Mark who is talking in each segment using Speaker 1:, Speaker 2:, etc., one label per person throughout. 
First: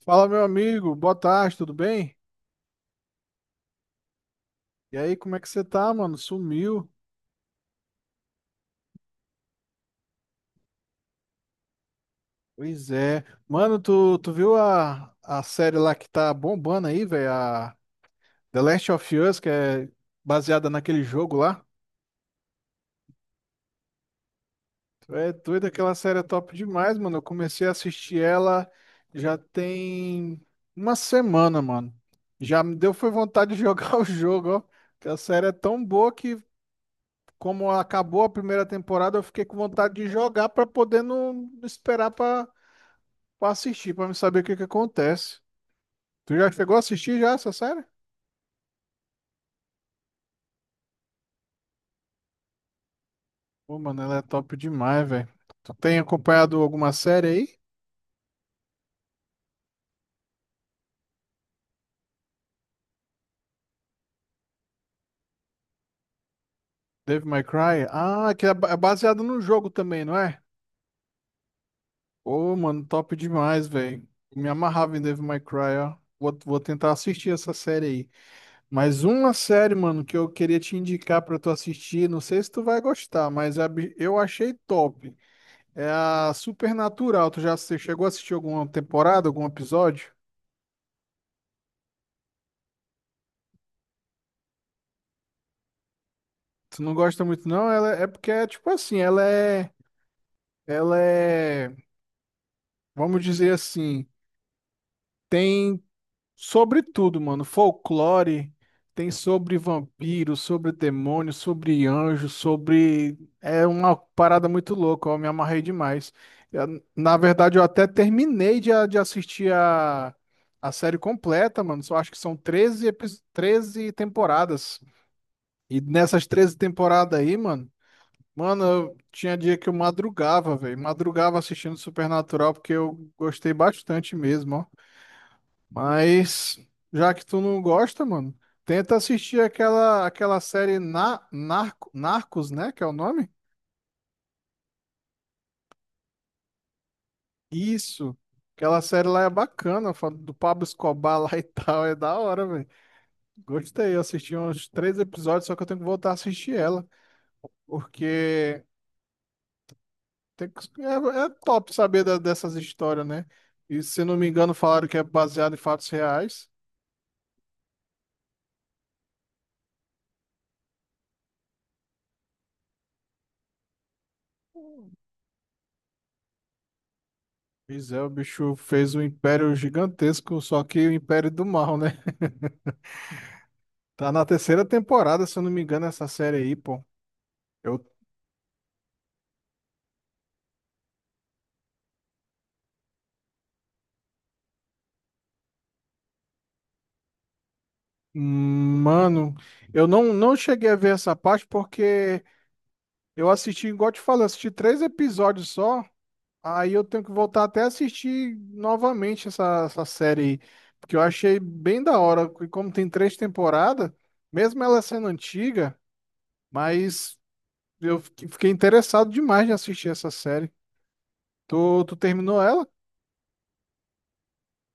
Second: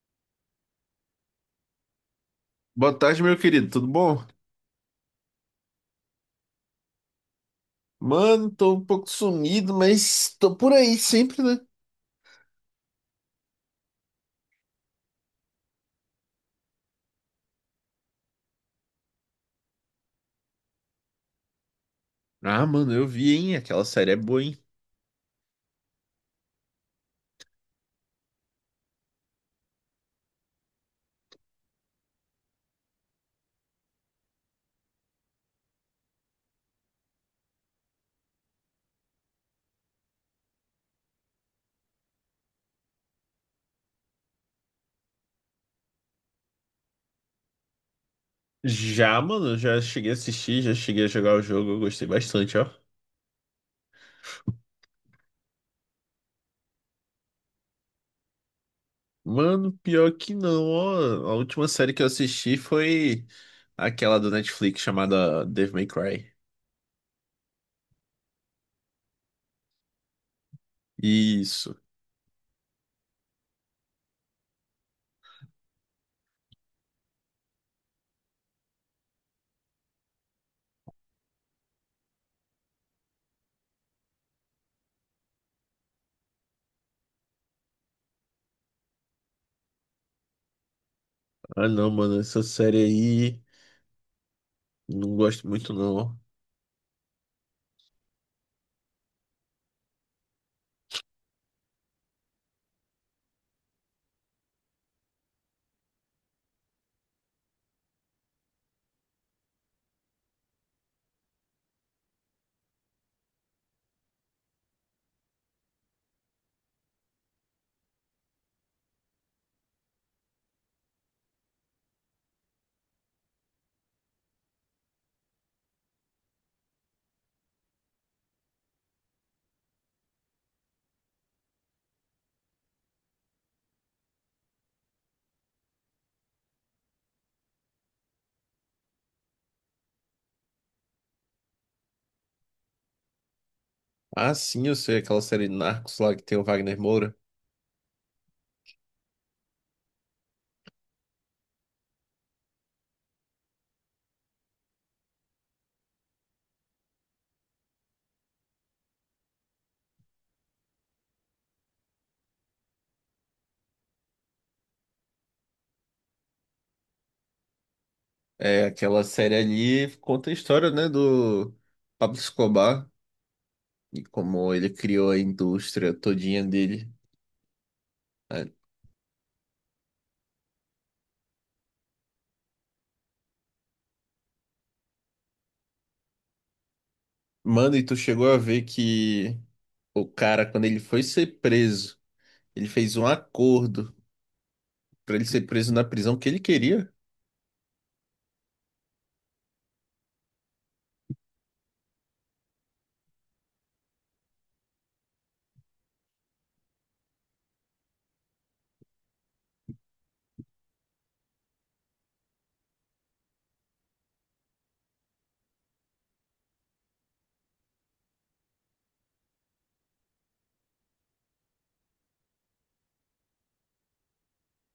Speaker 1: Fala, meu amigo, boa tarde, tudo bem?
Speaker 2: Boa tarde, meu querido, tudo bom?
Speaker 1: E aí, como é que você tá, mano? Sumiu?
Speaker 2: Mano, tô um pouco sumido, mas tô por aí sempre, né?
Speaker 1: Pois é. Mano, tu viu a série lá que tá bombando aí, velho? A The Last of Us, que é baseada naquele jogo lá?
Speaker 2: Ah, mano, eu vi, hein? Aquela série é boa, hein?
Speaker 1: Tu é doido, aquela série é top demais, mano. Eu comecei a assistir ela já tem uma semana, mano. Já me deu foi vontade de jogar o jogo, ó. Que a série é tão boa que como acabou a primeira temporada, eu fiquei com vontade de jogar pra poder não esperar pra assistir, pra me saber o que que acontece. Tu já chegou a assistir já essa série?
Speaker 2: Já, mano, já cheguei a assistir, já cheguei a jogar o jogo, eu gostei bastante, ó.
Speaker 1: Pô, mano, ela é top demais, velho. Tu tem acompanhado alguma série aí?
Speaker 2: Mano, pior que não, ó. A última série que eu assisti foi aquela do Netflix chamada Devil May Cry.
Speaker 1: Dave May Cry? Ah, que é é baseado no jogo também, não é?
Speaker 2: Isso.
Speaker 1: Pô, mano, top demais, velho. Me amarrava em Dave May Cry, ó. Vou tentar assistir essa série aí. Mas uma série, mano, que eu queria te indicar pra tu assistir, não sei se tu vai gostar, mas eu achei top. É a Supernatural. Tu chegou a assistir alguma temporada, algum episódio?
Speaker 2: Ah, não, mano, essa série aí não gosto muito, não, ó.
Speaker 1: Tu não gosta muito, não? Ela é é porque é tipo assim, ela é. Ela é. Vamos dizer assim, tem sobre tudo, mano. Folclore, tem sobre vampiro, sobre demônio, sobre anjo, sobre. É uma parada muito louca, eu me amarrei demais. Na verdade, eu até terminei de assistir a série completa, mano. Só acho que são 13 temporadas. E nessas 13 temporadas aí, mano, eu tinha dia que eu madrugava, velho. Madrugava assistindo Supernatural porque eu gostei bastante mesmo, ó. Mas já que tu não gosta, mano, tenta assistir aquela série Narcos, né, que é o nome?
Speaker 2: Ah, sim, eu sei, aquela série Narcos lá que tem o Wagner Moura.
Speaker 1: Isso. Aquela série lá é bacana, do Pablo Escobar lá e tal, é da hora, velho. Gostei, eu assisti uns três episódios, só que eu tenho que voltar a assistir ela, porque É, é top saber dessas histórias, né? E se não me engano, falaram que é baseado em fatos reais.
Speaker 2: É, aquela série ali conta a história, né, do Pablo Escobar e como ele criou a indústria todinha dele.
Speaker 1: Pois é, o
Speaker 2: Ah,
Speaker 1: bicho fez um império gigantesco, só que o império do mal, né? Tá na terceira temporada, se eu não me engano, essa série aí, pô.
Speaker 2: mano, e
Speaker 1: Eu,
Speaker 2: tu chegou a ver que o cara, quando ele foi ser preso, ele fez um acordo pra ele ser preso na prisão que ele queria?
Speaker 1: Mano, eu não cheguei a ver essa parte porque eu assisti, igual eu te falei, eu assisti três episódios só. Aí eu tenho que voltar até assistir novamente essa série aí, porque eu achei bem da hora. E como tem três temporadas, mesmo ela sendo antiga, mas eu fiquei interessado demais de assistir essa série. Tu terminou ela?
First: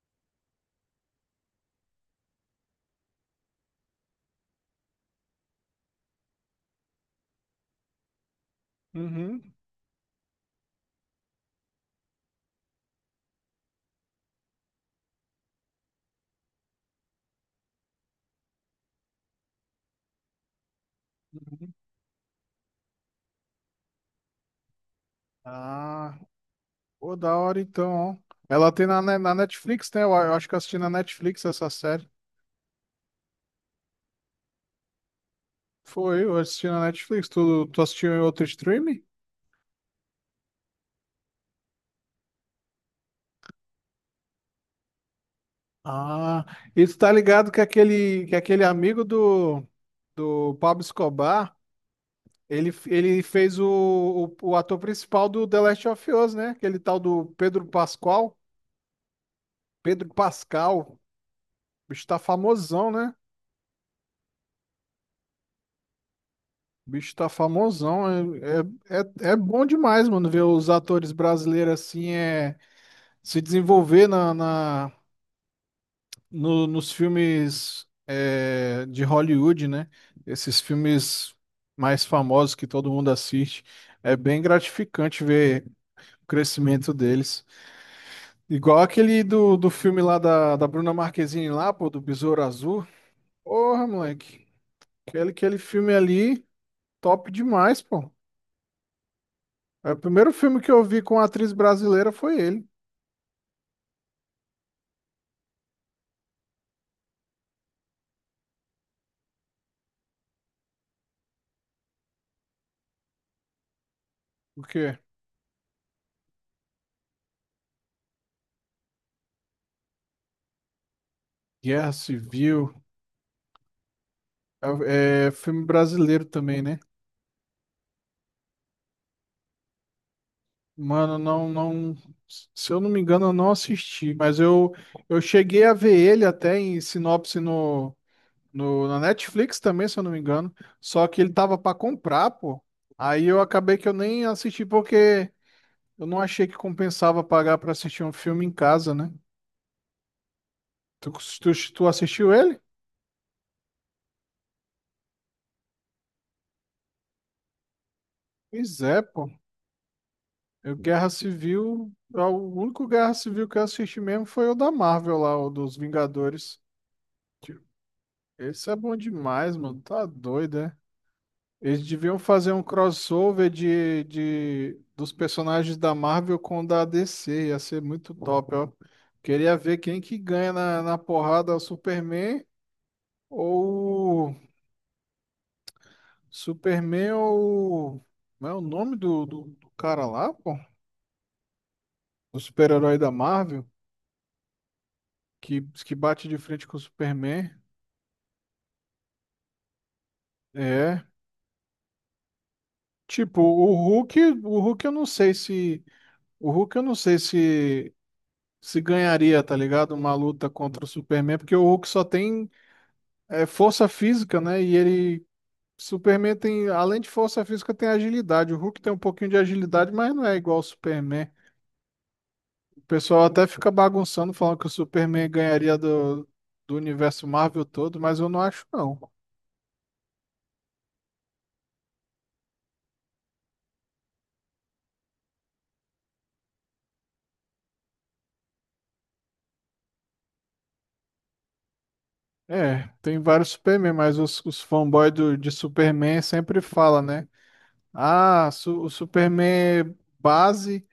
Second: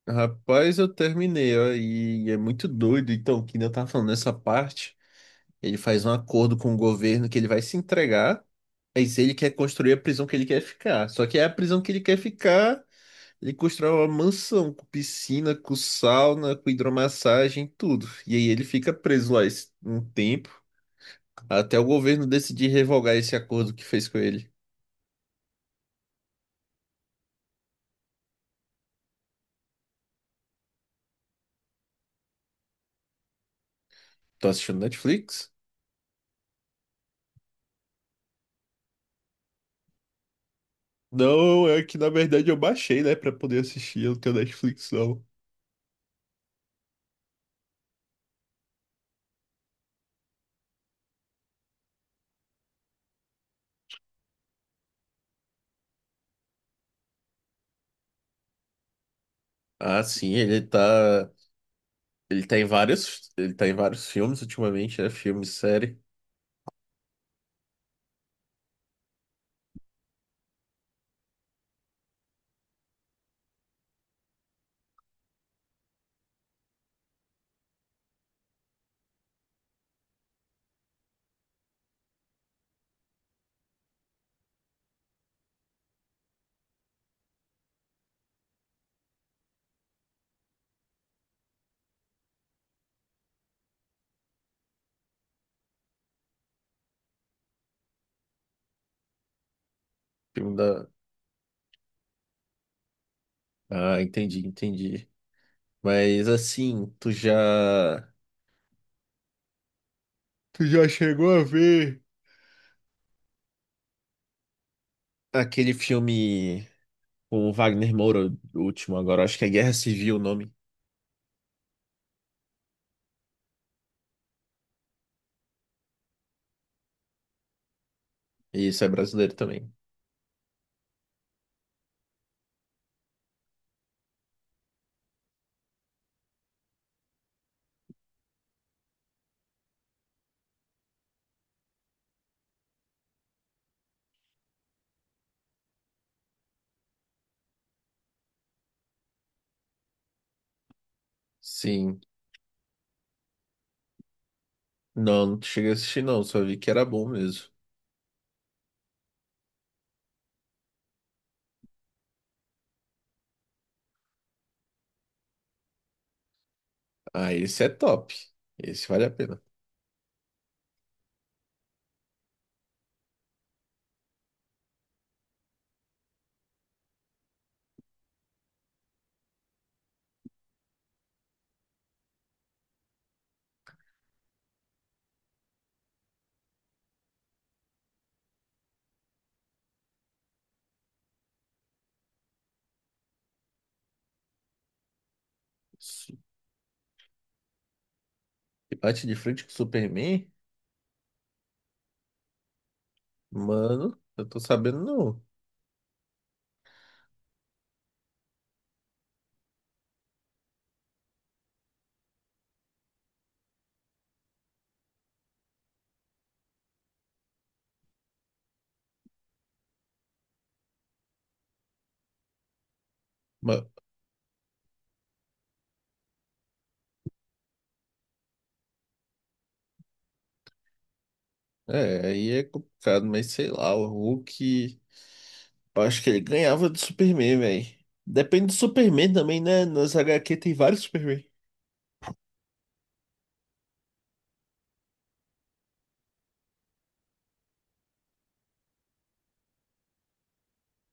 Speaker 2: Rapaz, eu terminei, ó, e é muito doido. Então, que nem eu tava falando nessa parte, ele faz um acordo com o governo que ele vai se entregar, mas ele quer
Speaker 1: Uhum,
Speaker 2: construir a prisão que ele quer ficar. Só que é a prisão que ele quer ficar. Ele constrói uma mansão com piscina, com sauna, com hidromassagem, tudo. E aí ele fica preso lá um tempo,
Speaker 1: uhum.
Speaker 2: até o governo decidir revogar esse acordo que fez com ele.
Speaker 1: Ah, pô, da hora então. Ó. Ela tem na Netflix, né? Eu acho que eu assisti na Netflix essa série.
Speaker 2: Tô assistindo Netflix?
Speaker 1: Foi, eu assisti na Netflix. Tu assistiu em outro streaming?
Speaker 2: Não, é que na verdade eu baixei, né, pra poder assistir, eu não tenho Netflix não.
Speaker 1: Ah, e tu tá ligado que que aquele amigo do. O Pablo Escobar, ele fez o ator principal do The Last of Us, né? Aquele tal do Pedro Pascal.
Speaker 2: Ah,
Speaker 1: Pedro
Speaker 2: sim, ele
Speaker 1: Pascal. O
Speaker 2: tá,
Speaker 1: bicho tá famosão, né?
Speaker 2: ele tá em vários filmes ultimamente, né, filme, série,
Speaker 1: O bicho tá famosão. É bom demais, mano, ver os atores brasileiros assim é, se desenvolver na, na, no- nos filmes é, de Hollywood, né? Esses filmes mais famosos que todo mundo assiste. É bem gratificante ver o crescimento deles. Igual aquele do filme lá da Bruna Marquezine lá, pô, do Besouro Azul. Porra, moleque. Aquele filme ali, top demais, pô. É, o primeiro
Speaker 2: filme
Speaker 1: filme que eu
Speaker 2: da...
Speaker 1: vi com atriz brasileira foi ele.
Speaker 2: Ah, entendi, entendi. Mas assim, tu já... Tu já chegou a ver
Speaker 1: O quê?
Speaker 2: aquele filme com o Wagner Moura, o último agora, acho que é Guerra Civil o nome.
Speaker 1: Guerra Civil. É filme brasileiro também, né?
Speaker 2: E isso é brasileiro também.
Speaker 1: Mano, não. Se eu não me engano, eu não assisti, mas eu cheguei a ver ele até em sinopse no No, na Netflix também, se eu não me engano. Só que ele tava pra comprar, pô. Aí eu acabei que eu nem assisti porque eu não achei que compensava pagar pra assistir um filme em casa, né? Tu, tu
Speaker 2: Sim.
Speaker 1: assistiu ele?
Speaker 2: Não, não cheguei a assistir não, só vi que era bom mesmo.
Speaker 1: Pois é, pô. Guerra Civil. O único Guerra Civil que eu assisti mesmo foi o da Marvel lá, o dos Vingadores.
Speaker 2: Ah,
Speaker 1: Tipo,
Speaker 2: esse é top.
Speaker 1: esse é
Speaker 2: Esse
Speaker 1: bom
Speaker 2: vale a pena.
Speaker 1: demais, mano. Tá doido, é? Eles deviam fazer um crossover dos personagens da Marvel com o da DC. Ia ser muito top, ó. Queria ver quem que ganha na porrada, o Superman ou... Superman ou... Não é o nome do cara lá, pô? O super-herói da Marvel que bate de frente com o Superman.
Speaker 2: E bate de frente com o Superman?
Speaker 1: É. Tipo, o
Speaker 2: Mano,
Speaker 1: Hulk...
Speaker 2: eu tô
Speaker 1: O
Speaker 2: sabendo
Speaker 1: Hulk eu não
Speaker 2: não.
Speaker 1: sei se... O Hulk eu não sei se ganharia, tá ligado? Uma luta contra o Superman, porque o Hulk só tem é, força física, né? E ele. Superman tem, além de força física, tem agilidade. O Hulk tem um pouquinho de agilidade, mas não é igual ao Superman. O pessoal até
Speaker 2: Ma-
Speaker 1: fica bagunçando, falando que o Superman ganharia do universo Marvel todo, mas eu não acho, não.
Speaker 2: é, aí é complicado, mas sei lá, o Hulk. Eu acho que ele ganhava do Superman, velho. Depende do Superman também, né? Nas HQ tem vários Superman.
Speaker 1: É, tem vários Superman, mas os fanboys de Superman sempre falam, né? Ah, o Superman base,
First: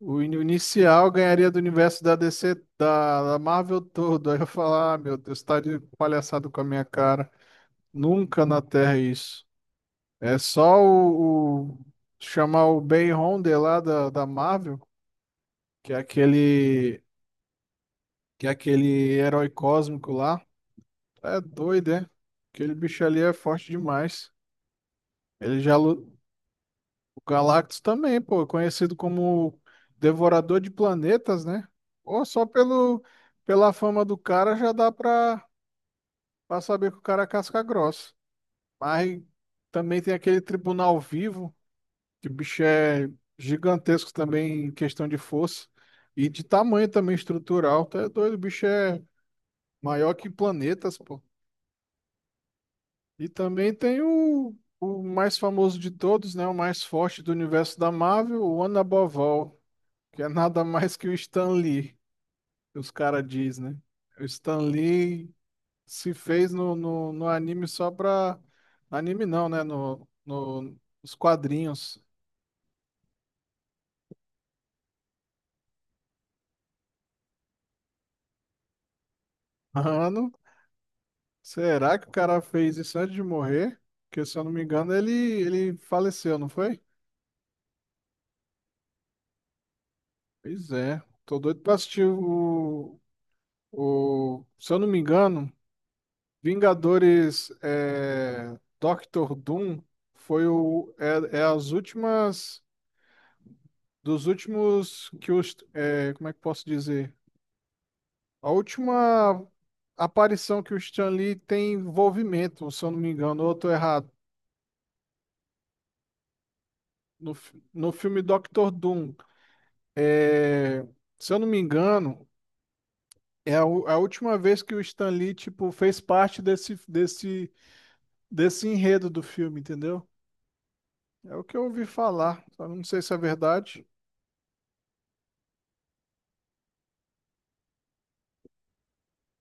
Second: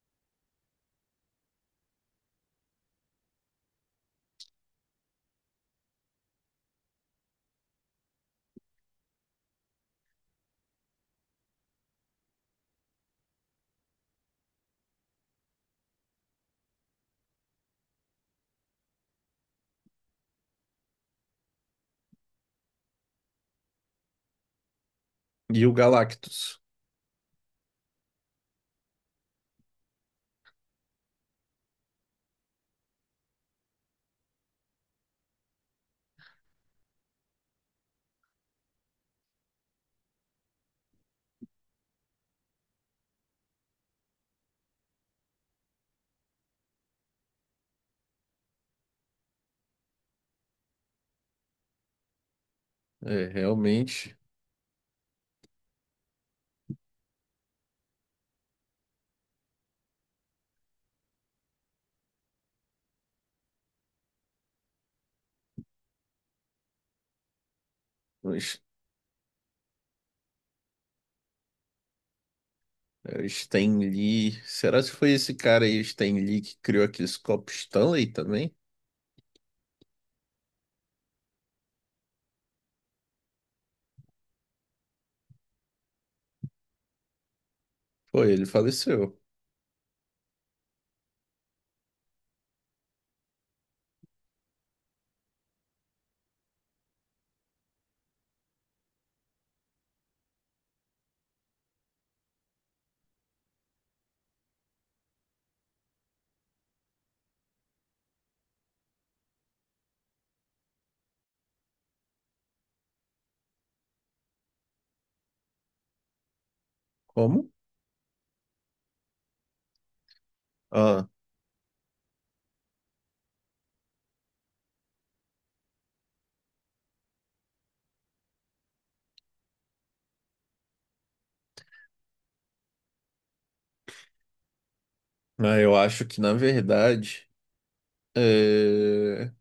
Speaker 1: o inicial ganharia do universo da DC, da Marvel todo. Aí eu falar, ah, meu Deus, tá de palhaçada com a minha cara. Nunca na Terra é isso. É só chamar o Ben Rhodes lá da Marvel, que é aquele que é aquele herói cósmico lá. É doido, é? Aquele bicho ali é forte demais. Ele
Speaker 2: E o
Speaker 1: já lutou.
Speaker 2: Galactus.
Speaker 1: O Galactus também, pô, é conhecido como Devorador de Planetas, né? Ou só pela fama do cara já dá pra saber que o cara é casca grossa. Mas também tem aquele Tribunal Vivo, que o bicho é gigantesco também em questão de força e de tamanho também estrutural. Tá doido, o bicho é maior que planetas, pô.
Speaker 2: É,
Speaker 1: E também tem
Speaker 2: realmente.
Speaker 1: o mais famoso de todos, né? O mais forte do universo da Marvel, o Anabovol. Que é nada mais que o Stan Lee, que os caras diz, né? O Stan Lee se fez no anime só
Speaker 2: O
Speaker 1: pra.
Speaker 2: S-
Speaker 1: Anime não, né? No, no, nos quadrinhos.
Speaker 2: o Stan Lee. Será que foi esse cara aí, o Stan Lee, que criou aqueles copos Stanley também?
Speaker 1: Mano, será que o cara fez isso antes de morrer? Porque se eu não me engano, ele faleceu, não foi?
Speaker 2: Foi, ele faleceu.
Speaker 1: Pois é. Tô doido pra assistir o. O se eu não me engano, Vingadores é, Doctor Doom foi o. É, é as últimas. Dos últimos que os. É, como é que posso dizer? A última aparição que o Stan Lee tem envolvimento, se eu não me engano, ou eu tô errado.
Speaker 2: Como?
Speaker 1: No filme Doctor Doom. É,
Speaker 2: Ah,
Speaker 1: se eu não me engano, é a última vez que o Stan Lee, tipo, fez parte desse enredo do filme, entendeu? É o que eu ouvi falar. Só não sei se é verdade.
Speaker 2: eu acho que na verdade é,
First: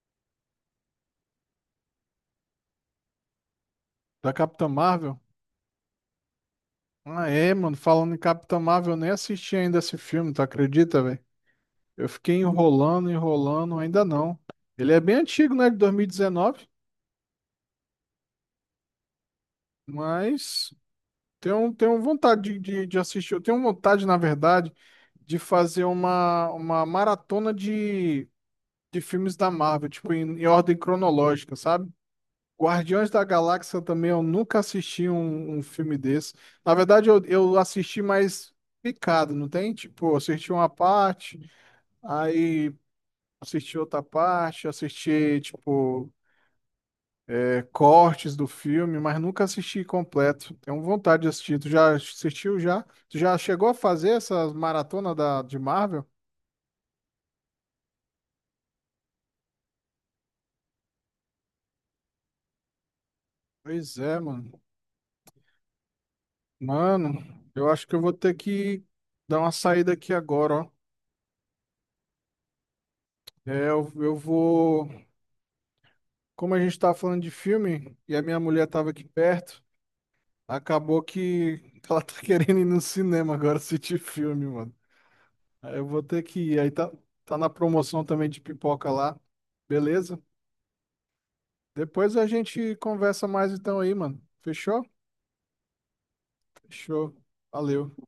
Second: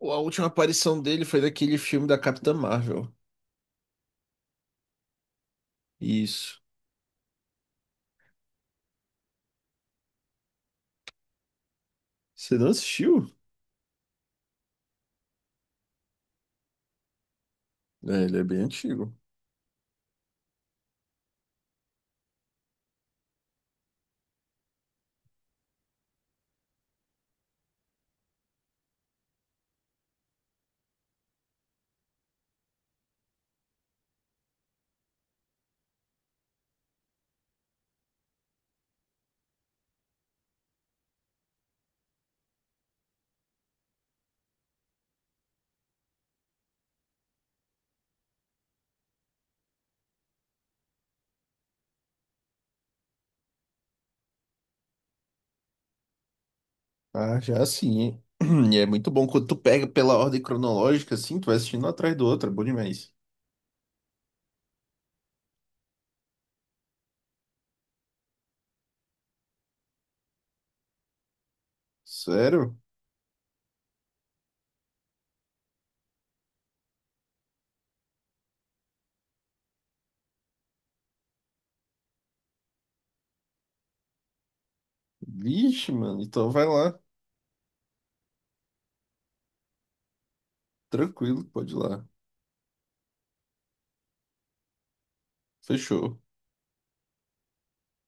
Speaker 2: a última aparição dele foi daquele filme da Capitã Marvel.
Speaker 1: Da Capitã Marvel?
Speaker 2: Isso.
Speaker 1: Ah, é, mano. Falando em Capitã Marvel, eu nem assisti ainda esse filme, tu acredita, velho? Eu fiquei
Speaker 2: Você não assistiu?
Speaker 1: enrolando, ainda não. Ele é bem antigo, né? De 2019,
Speaker 2: É, ele é bem antigo.
Speaker 1: mas tenho, tenho vontade de assistir. Eu tenho vontade, na verdade, de fazer uma maratona de filmes da Marvel, tipo, em ordem cronológica, sabe? Guardiões da Galáxia também, eu nunca assisti um filme desse. Na verdade, eu assisti mais picado, não tem? Tipo, eu assisti uma parte, aí assisti outra parte, assisti, tipo. É, cortes do filme, mas nunca assisti completo. Tenho vontade de assistir. Tu já assistiu já? Tu já chegou a fazer essas maratonas da, de Marvel?
Speaker 2: Ah, já sim. E é muito bom quando tu pega pela ordem cronológica, assim, tu vai assistindo um atrás do outro, é bom demais.
Speaker 1: Pois é, mano. Mano, eu acho que eu vou ter que dar uma saída aqui agora, ó.
Speaker 2: Sério?
Speaker 1: É, eu vou. Como a gente tá falando de filme e a minha mulher tava aqui perto, acabou que ela tá querendo ir no cinema agora assistir filme, mano. Aí eu
Speaker 2: Vixe,
Speaker 1: vou ter
Speaker 2: mano.
Speaker 1: que
Speaker 2: Então
Speaker 1: ir.
Speaker 2: vai
Speaker 1: Aí tá,
Speaker 2: lá.
Speaker 1: tá na promoção também de pipoca lá, beleza?
Speaker 2: Tranquilo, pode ir lá.
Speaker 1: Depois a gente conversa mais então aí, mano. Fechou?
Speaker 2: Fechou.
Speaker 1: Fechou. Valeu.